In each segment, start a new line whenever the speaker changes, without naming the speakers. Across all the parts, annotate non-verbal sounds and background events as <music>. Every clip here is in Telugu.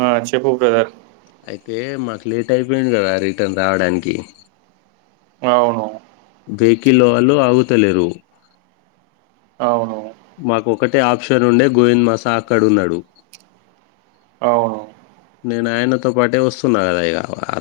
ఆ చెప్పు బ్రదర్
అయితే మాకు లేటైపోయింది కదా రిటర్న్ రావడానికి
అవును
వెహికిల్ లోవాళ్ళు ఆగుతలేరు
అవును
మాకొకటే ఆప్షన్ ఉండే గోవింద్ మా సార్ కాడున్నడు
అవును
నేను ఆయనతో పాటే వస్తున్నా కదా ఇగ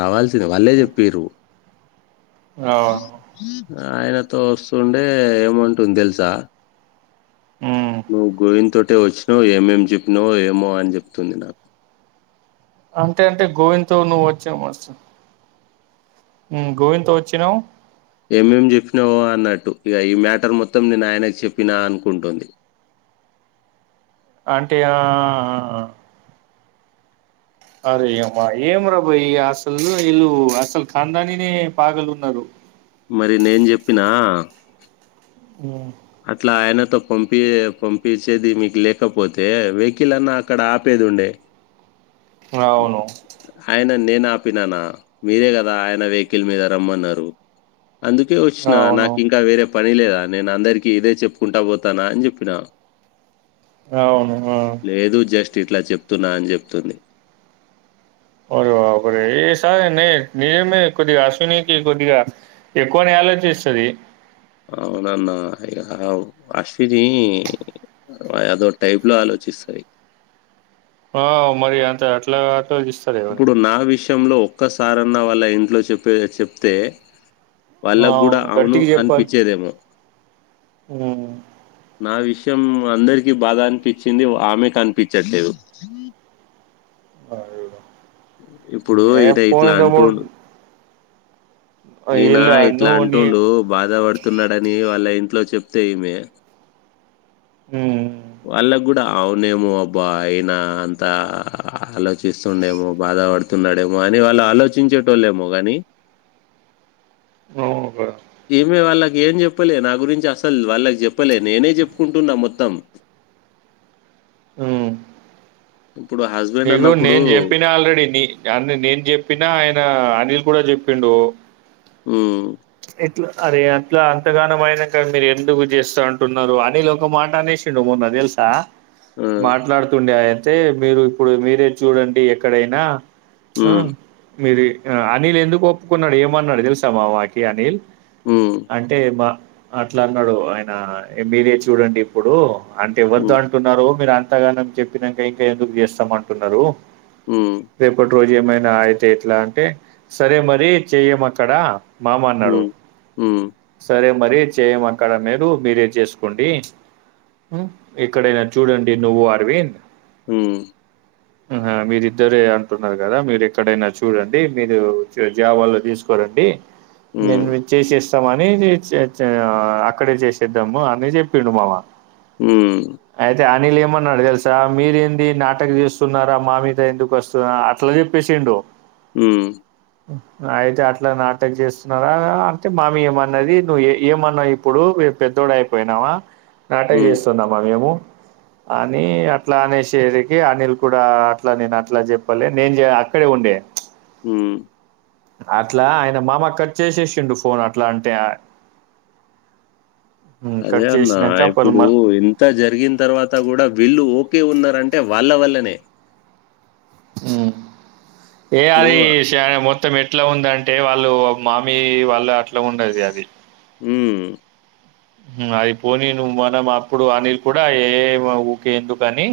రావాల్సిందే వాళ్ళే చెప్పిర్రు
అవును
ఆయనతో వస్తుండే ఏమంటుంది తెలుసా
మ్మ్.
నువ్వు గోవింద్ తోటే వచ్చినవ్ ఏమేం చెప్పినవో ఏమో అని చెప్తుంది నా
అంటే అంటే గోవింద్ తో నువ్వు వచ్చేయ్ మాస్టర్ హుమ్ గోవింద్ తో వచ్చినావ్
ఏం ఏం చెప్పినవో అన్నట్టు ఇగ ఈ మ్యాటర్ మొత్తం నేను ఆయనకి చెప్పినా అనుకుంటుంది
అంటే ఆ ఆ ఆ అరే అమ్మా ఏం రా బయ్ ఇగ అసలు వీళ్ళు అసలు ఖాందానినే పాగల్ ఉన్నారు
మరి నేను చెప్పినా
ఆ
అట్లా ఆయనతో పంపి పంపించేది మీకు లేకపోతే వెకిల్ అన్నా అక్కడ ఆపే దుండే
అవును
నేను ఆపిననా మీరే కదా ఆయన వెహికల్ మీద రమ్మన్నారు అందుకే వచ్చిన
అవును
నాకు ఇంకా వేరే పని లేదా నేను అందరికి ఇదే చెప్పుకుంటా పోతానా అని చెప్పినా
అవును ఆ
జస్ట్ ఇట్లా చెప్తున్నా అని చెప్తుంది
ఒరేయ్ బాబు రే ఏ సార్ నే నిజేమ కొదిగా అశ్వినికి కొదిగా ఎక్కువనే ఆలోచిస్తుది
అవునన్నా ఇగ అశ్విని అదో టైప్ లో ఆలోచిస్తాయి
ఆ మరి అంత అట్లా అట్లా ఆలోచిస్తారా ఎవరైనా
విషంలో ఒక్కసారన్నా వాళ్ళ ఇంట్లో చెప్పే చెప్తే వాళ్ళకు కూడాూ అవును
గట్టిగా చెప్పాలి
అనిపించేదేమో
ఉమ్
నా విషయం అందరికిీ బాధ అనిపించింది ఆమెకు కనిపించట్లేదు
అ
ఇప్పుడు ఇద
పోనీ
ఇట్లా
తమ్ముడు
అంటూడు ఈయనా
ఈళ్ళు
ఇట్లా
నువ్వు నీ
అంటుండు బాధ పడుతున్నాడని వాళ్ళ ఇన్ ఇంట్లో చెప్తే ఇమే
ఉ
వాళ్ళ కూడా అవునేమో అబ్బా అయినా అంతా ఆలోచిస్తుండేమో బా బధ పడుతున్నాడేమో అని వాళ్ళు ఆలోచించేటోళ్ళ ఏమో కాగాని
అవును కదా
ఇమే వాళ్ళకి ఏం చెప్పలే నా గురించి అసలు వాళ్ళకి చెప్పలే నేనే చెప్పుకుంటున్నా మొత్తం
ఉ
ఇప్పుడు హస్బెండ్
నికు
అన్నప్పుడు
నేను చెప్పినా ఆల్రెడీ నన్న నేను చెప్పినా ఆయన అనిల్ కూడా చెప్పి పిండు
ఉ
అట్లా అరే అట్లా అంతగానం అయినా కా మీరు ఎందుకు చేస్తా అంటున్నారు అనిల్ ఒక మాట అనేసిండు మొన్న తెలుసా
ఆ,
మాట్లాడుతుండే అ అయితే మీరు ఇప్పుడు మీరే చూడండి ఎక్కడైనా ఆ
హ్మ్,
మీరు ఆ అనిల్ ఎందుకు ఒప్పుకున్నాడు ఏమన్నాడు తెలుసామా వాకి అనిల్
హ్మ్,
అంటే బ అట్లా అన్నాడు ఆయన ఎంబీఏ చూడండి ఇప్పుడు అంటే ఇవ్వద్దు
హ్మ్,
అంటున్నారు మీరు అంతగానం చెప్పినాక ఇంకా ఎందుకు చేస్తాం అంటున్నారు
హ్మ్,
రేపటి రోజు ఏమైనా అయితే ఎట్లా అంటే సరే మరి చెయ్యం అక్కడ మామా అనాడు
హ్మ్, హ్మ్,
సరే మరి చెయ్యం అక్కడ మీరు మీరే చేసుకోండి ఉ ఎక్కడైనా చూడండి నువ్వు అర్వింద్
ఉ
ఆ మీరిద్దరే అంటున్నారు కదా మీరు ఎక్కడైనా చూడండి మీరు జావాలో తీసుకోొ చూడండి నేను
హ్మ్,
విచేసే ఇస్తా అని చ ఛ అక్కడే చేసేద్దాము అని చెప్పిండు మావ
ఉ
వీళ్లు ఏమన్నారు తెలుసా మీరే నా బట్టకు చేస్తున్నారా మా మీద ఎందుకు వస్తున్న అట్లా చెప్పేసిండు
ఉ
అయితే అట్లా నాటక్ చేస్తున్నారా అంటే మామి ఏమన్నది నువ్వు ఏమన్నావు ఇప్పుడు పెద్దోడయిపోయినావా నాటక్
హ్మ్,
చేస్తున్నామా మేము అని అట్లా అనేశేది. అనిల్ కూడా అట్లా నేను అట్లా చెప్పలె, నేను అక్కడే ఉండే.
హ్
అట్లా ఆయన మామ కట్ చేసేసిండు ఫోన్ అట్లా అంటే. హ్మ్.
అదే
కట్
అన్నా
చేసినంక
ఇప్పుడు
పొల్మల్
ఇంత జరిగిన తర్వాత కూడా వీళ్ళు కే ఉన్నరంటే వాళ్ళ వల్లనే.
హ్ ఏ
ఇప్పుడు
అది శయా మొ త్తం ఎట్లా ఉందంటే వాళ్ళు మామి వాళ్ళు అట్లా ఉన్నది అది.
హ్మ్.
అది పోని నువ్వు మనం అప్పుడు అనిల్ కూడా ఏ ఊరికేందుకని.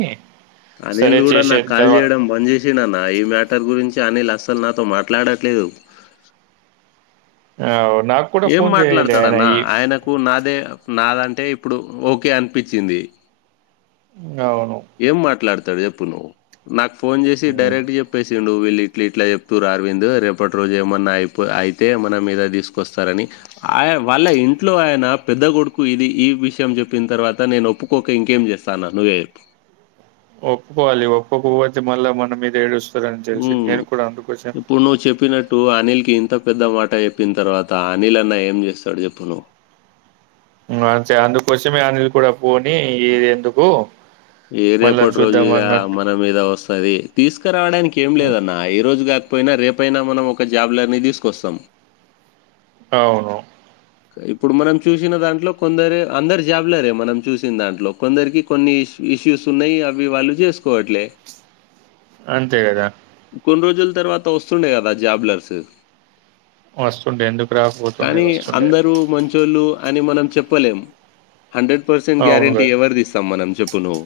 అనిల్ కూడా నాకు కాల్ చేయడం బంద్ చేసిండన్నా ఈ మ్యాటర్ గురించి. అనిల్ అస్సలు నాతో మాట్లాడట్లేదు.
అవు
ఏం మాట్లాడతాడన్న ఆయనకు నాదే నాదంటే ఇప్పుడు ఓకే అనిపించింది.
అవును.
ఏం మాట్లాడతాడు చెప్పు నువ్వు. నాకు ఫోన్ చేసి
హ్మ్.
డైరెక్ట్ చెప్పేసిండు నువ్వు ఇళ్ళు ఇట్లా ఇట్లా చెప్తుర్రు అరవింద్, రేపటి రోజు ఏమన్నా అయిపో అయితే మన మీద తీసుకొస్తారని ఆయ వాళ్ళ ఇంట్లో ఆయన పెద్ద కొడుకు ఇది ఈ విషయం చెప్పిన తర్వాత నేను ఒప్పుకోక ఇంకేం చేస్తా అన్నా నువ్వే చెప్పు.
ఒప్పుకోవాలి ఒప్పుకోక పోతే మళ్ళా మన మీద ఏడుసు
ఇప్పుడు నువ్వు చెప్పినట్టు అనిల్ కి ఇంత పెద్ద మాట చె ప్పిన తర్వాత అనిల్ అన్నా ఏం చేస్తాడు చెప్పు నువ్వు
ఇంగా అంతే అందుకోసమే అనిల్ కూడా పోనియ్ ఇది ఎందుకు
ఏ రేపటి రోజు ఇగా మన మీద వస్తది తీసుకురావడానికి ఏం
హ్మ్.
లేదన్న ఈ రోజు కాక పోయినా రేపయినా మనం ఒక జాబ్లర్ని తీసుకొస్తాం.
అవును
ఇప్పుడు మనం చూసిన దాంట్లో కొందరు అందరు జాబ్లరే మనం చూసిన దాంట్లో. కొందరికి కొన్ని ఇష్ ఇష్యూస్ ఉన్నయి అవి వాళ్ళు చేసుకోవట్లే.
అంతే కదా.
కొన్ని రోజుల తర్వాత వస్తుండే కదా జాబ్లర్స్.
వస్తుండే ఎందుకు రాకపోతుండే
కానీ
వస్తు
అందరూ మంచోళ్ళు అని మనం చెప్పలేము. హండ్రెడ్ పర్సెంట్
అవును
గ్యారెంటీ
గదా!
ఎవరిది ఇస్తాం మనం చెప్పు నువ్వు.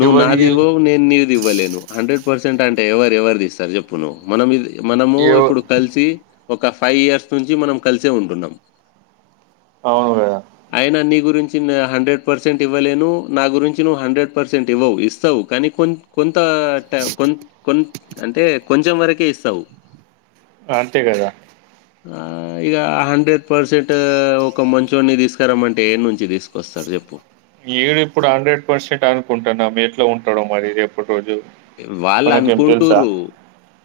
నువ్వు
ఎవరి ఎల్
నాదివ్వవు నేను నీది ఇవ్వలేేను హండ్రెడ్ పర్సెంట్ అంటే ఎవరు ఎవరిది ఇస్తరు చెప్పు నువ్వు. మనమిది మనము
ఎవ
ఇప్పుడు కలిసి ఒక ఫైవ్ ఇయర్స్ నుంచి మనం కలిసే ఉంటున్నం.
అవును కదా.
గురించి నా హండ్రెడ్ పర్సెంట్ ఇవ్వలేను. నా గురించి నువ్వు హండ్రెడ్ పర్సెంట్ ఇవ్వవు ఇస్తవు కానీ కొ కొ కొంత కొ కొ అంటే కొంచెం వరకే ఇస్తవు.
అంతే కదా
ఆ ఇగ హండ్రెడ్ పర్సెంట్ ఒక మంచొన్ని తీసుకరమంటే ఏ నుంచి తీసుకొస్తారు చెప్పు.
ఈడు ఇప్పుడు హండ్రెడ్ పర్సెంట్ అనుకుంటున్నాం ఎట్లా ఉంటడో మరి రేపటి రోజు.
వాళ్ళు అనుకుంటరు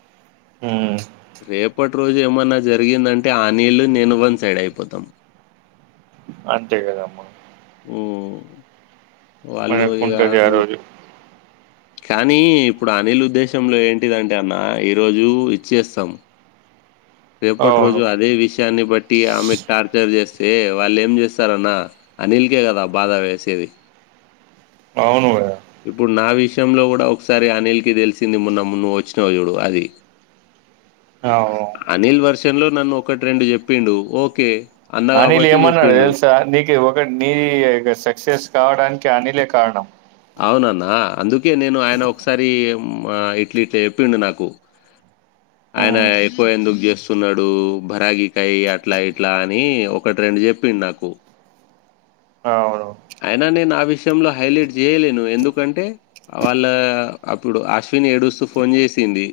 హ్
రేపటి రోజు ఏమన్నా జరిగిందంటే అనిల్ నేను వన్ సైడ్ అయిపోతాం.
అంతే కదమ్మా
ఉ వాళ్ళు
మనకు
ఇగా
ఉంటది ఆ
మొ
రోజు
కానీ ఇప్పుడు అనిల్ ఉద్దేశంలో ఏంటిదంటే అన్నా ఈరోజు ఇచ్చేస్తాం. రేపటి
అవును
రోజు అదే విషయాన్ని బట్టి ఆమెకు టార్చర్ చేస్త. అయితే వాళ్ళు ఏం చేస్తారన్న అనిల్ కదా బాధ వేసేది.
అవును కదా
ఇప్పుడు నా విష. విషం లో కూడా ఒకసారి అనిల్ కి తెలిసింది మొన్న నువ్వు వచ్చినవి చూడు అది.
అవు.
అనిల్ వర్షన్ లో నన్ను ఒకటి రెండు చెప్పిండు ఓకే. అన్న
అనిల్
కాబట్టి
ఏమన్నాడు
చెప్పిండు
తెలుసా, నీకు ఒకటి నీ సక్సెస్ కావడానికి. ఇంకా అనిలే కారణం.
అవునన్న అందుకే నేను ఆయన ఒకసారి. మ్. ఇట్లా ఇట్లా చెప్పిడు నాకు, ఆయన
ఉమ్,
ఎక్కువ ఎందుకు చేస్తు. స్తున్నాడు భరాగికాయ అట్లా ఇట్లా అని ఒకటి, రెండు చెప్పిండు నాకు.
అవును
ఆయనా నేను ఆన విష. లో హైలైట్ చేయలేను ఎందుకంటే, వాళ్ళ అప్పుడు అశ్విని ఏడుస్తూ ఫోన్ చేసి. ది,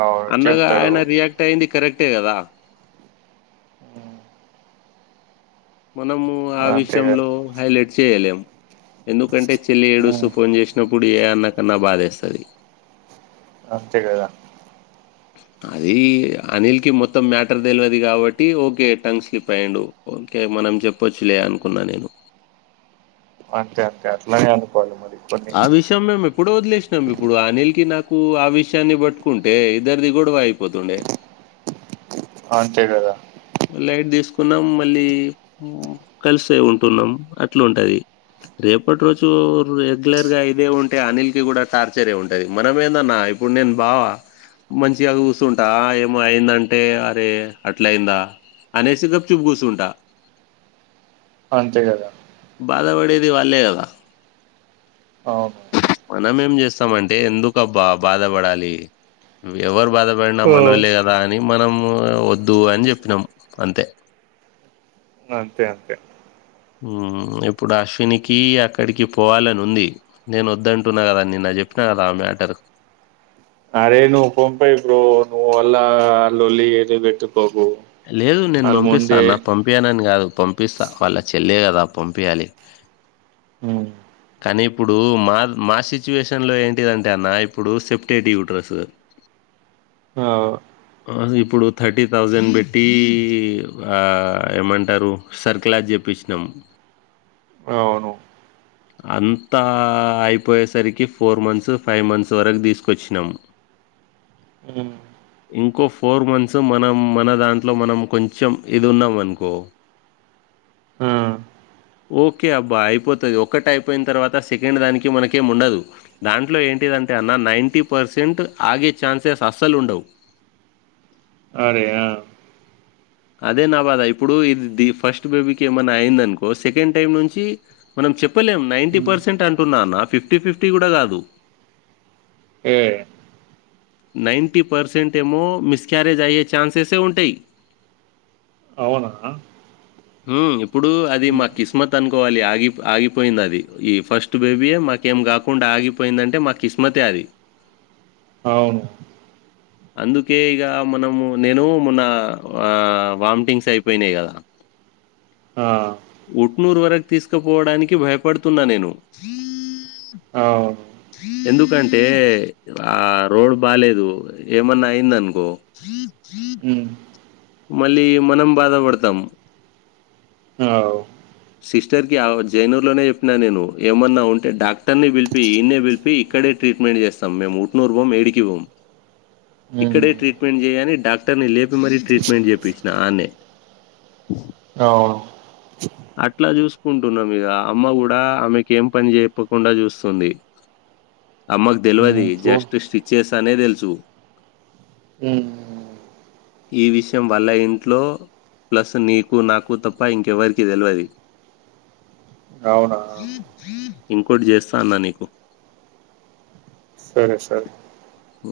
అవును
అన్నగా
చెప్తాడు
ఆయన రియాక్ట్ అయింది కరెక్ట్. ట్టే కదా. మనము ఆ
అంతే కదా
విషయంలో హైలైట్ చేయలేము. ఎందుకంటే చెల్లి ఏడుస్తూ
ఉమ్,
ఫోన్ చేసినప్పుడు. ఏ అన్నకన్నా బాధేస్తది.
అంతే కదా.
అది అనిల్ కి మొత్తం మ్యాటర్ తెలియదు. కాబట్టి ఓకే టంగ్ స్లిప్ అయ్యండు ఓకే. మనం చెప్పొచ్చులే అనుకున్నా నేను.
<unintelligible> అట్లానే అనుకోవాలి మరి కొన్ని
ఆ విషయం మేము ఎప్పుడ వదిలేసినాం. ఇప్పుడు ఆనిల్ కి నాకు. కు ఆ విషయాన్ని పట్టుకుంటే. ఇద్దరిది గొడవ అయిపోతుండే.
అ అంతే కదా.
లైట్ తీసుకున్నాం మళ్ళీ, కలిసే ఉంటున్నాం అట్లా ఉంటది. రేపటి రోజు రెగ్యులర్ గా ఇదే ఉంటే అనిల్ కి కూడా టార్చరే ఉంటది. మనం ఏందన్నా. ఇప్పుడు నేను బావ. మంచిగా చూస్తుంటా. ఏమో అయిందంటే అరే అట్ల అయిందా. అనేసి గప్ చూపుగుసుంటా.
అంతే కదా.
ఎవరు లే వాళ్లే కదా.
అవును.
మనం ఏం చేస్తామంటే ఎందుకుబ్బా బాధపడాలి. ఎవరు. బాధపడిన
ఓ,
మనవులే కదా అని మనం. వద్దు అని చెప్పినాం అంతే.
అంతే అంతే.
ఇప్పుడు అశ్వినికి అక్కడికి పోవాలని ఉంది. నేను వద్దంటున్నా కదా నిన్న చెప్ప. చెప్పనా కదా మ్యాటర్.
అరే నువ్వు. <unintelligible>
లేదు నేను
వాళ్ళు
పంపిస్తా
ముందే
అన్న. పంపించనని కాదు పంపిస్తా వాళ్ళ చెల్లే కదా. పంపియ్యాలి.
హ్మ్.
కానీ ఇప్పుడు మా మా సిచ్యువేషన్లో ఏంటిదంటే అన్న ఇప్పుడు సెప్టేటివ్ యూటీవర్స్.
ఆ.
ఇప్పుడు థర్టీ థౌజండ్ పెట్టి ఆ ఏమంటారు సర్క్లాజ. చేపిచ్చినం.
అవును
అంతా అయిపోయేసరికి ఫోర్ మంత్స్ ఫైవ్ మంత్స్ వరకు తీసుకొచ్చినాము ఇంకో ఫోర్ మంత్స్ మనం మన దాంట్లో మనం కొంచెం ఇది ఉన్నాం అనుకో
ఆ
ఓకే అబ్బా అయిపోతది ఒక్కట అయిపోయిన తర్వాత సెకండ్ దానికి మనకేం ఉండదు దాంట్లో ఏం టి దమ్టె అన్నా నైన్ంటీ పర్సెంట్ ఆగే ఛాన్సెస్ అస్సలు ఉండవు
ఆరే ఆ
అదే నా బాధ ఇప్పుడు ఇది ది ఫస్ట్ బేబీకి ఏమన్నా అయిందనుకో సెకండ్ టైమ్ నుంచి మన చెప్పలేం నైటీ పర్సెంట్ అంటున్నాన్న ఫిఫ్టీ ఫిఫ్టీ కూడా కాదు
ఏ
నైంట పర్సెంట్ ఏమో మిస్క్యారేజ్ అయ్యే ఛాన్సెసే ఉంటాయి
అవునా
ఉమ్ ఇప్పుడు అది మాకు కిస్మత్ అనుకోవాలి ఆగి ఆగిపోయింది అది ఈ ఫస్ట్ బేబీయే మాకి ఏం కాకుండా ఆగిపోయిందంటే మా కిస్మతే అది
అవును
అందుకే ఇగ మనము నేను మొన్న ఆ వామిటింగ్స్ అయిపోయినాయి కదా
ఆ
ఉట్నూరు వరకు తీసుకుపోవడానికి భయపడుతున్నా నేను
అవును
ఎందుకంటే ఆ రోడ్ బాలేదు ఏమన్నా అయింద అనుకో
ఉమ్
మళ్ళీ మనం బాధపడతాం
అవ్
సిస్టర్ కి అవ జైననూర్ లోనే చెప్పిన నేను ఏమన్నా ఉంటే డాక్టర్ ని పిలిపి ఈన్నే పిలిపియ్ ఇక్కడే ట్రీట్మెంట్ చేస్తాం మేము ఉట్నూరు బోం ఏడికి బోమ్ ఇక్కడే ట్రీట్మెంట్ చేయ లని డాక్టర్ ని లేపి మరీ ట్రీట్మెంట్ చేపించిన ఆన్నే
అవును
అట్లా చూసుకుంటున్నాం మీగ అమ్మ కూడా ఆమెకి ఏం పని చెప్పకుండా చూస్తుంది అమ్మకు తెల్వది
చూడు
జస్ట్ స్టిచేర్సే నే దెల్సు ఈ విషయం వల్ల ఇంట్లో ప్లస్ నీకు నాకు తప్ప ఇంకెవరికి కి తెలవది
అవునా
ఇంకోటి చేస్తా అన్నా నీకు
సరే సరే
ఉ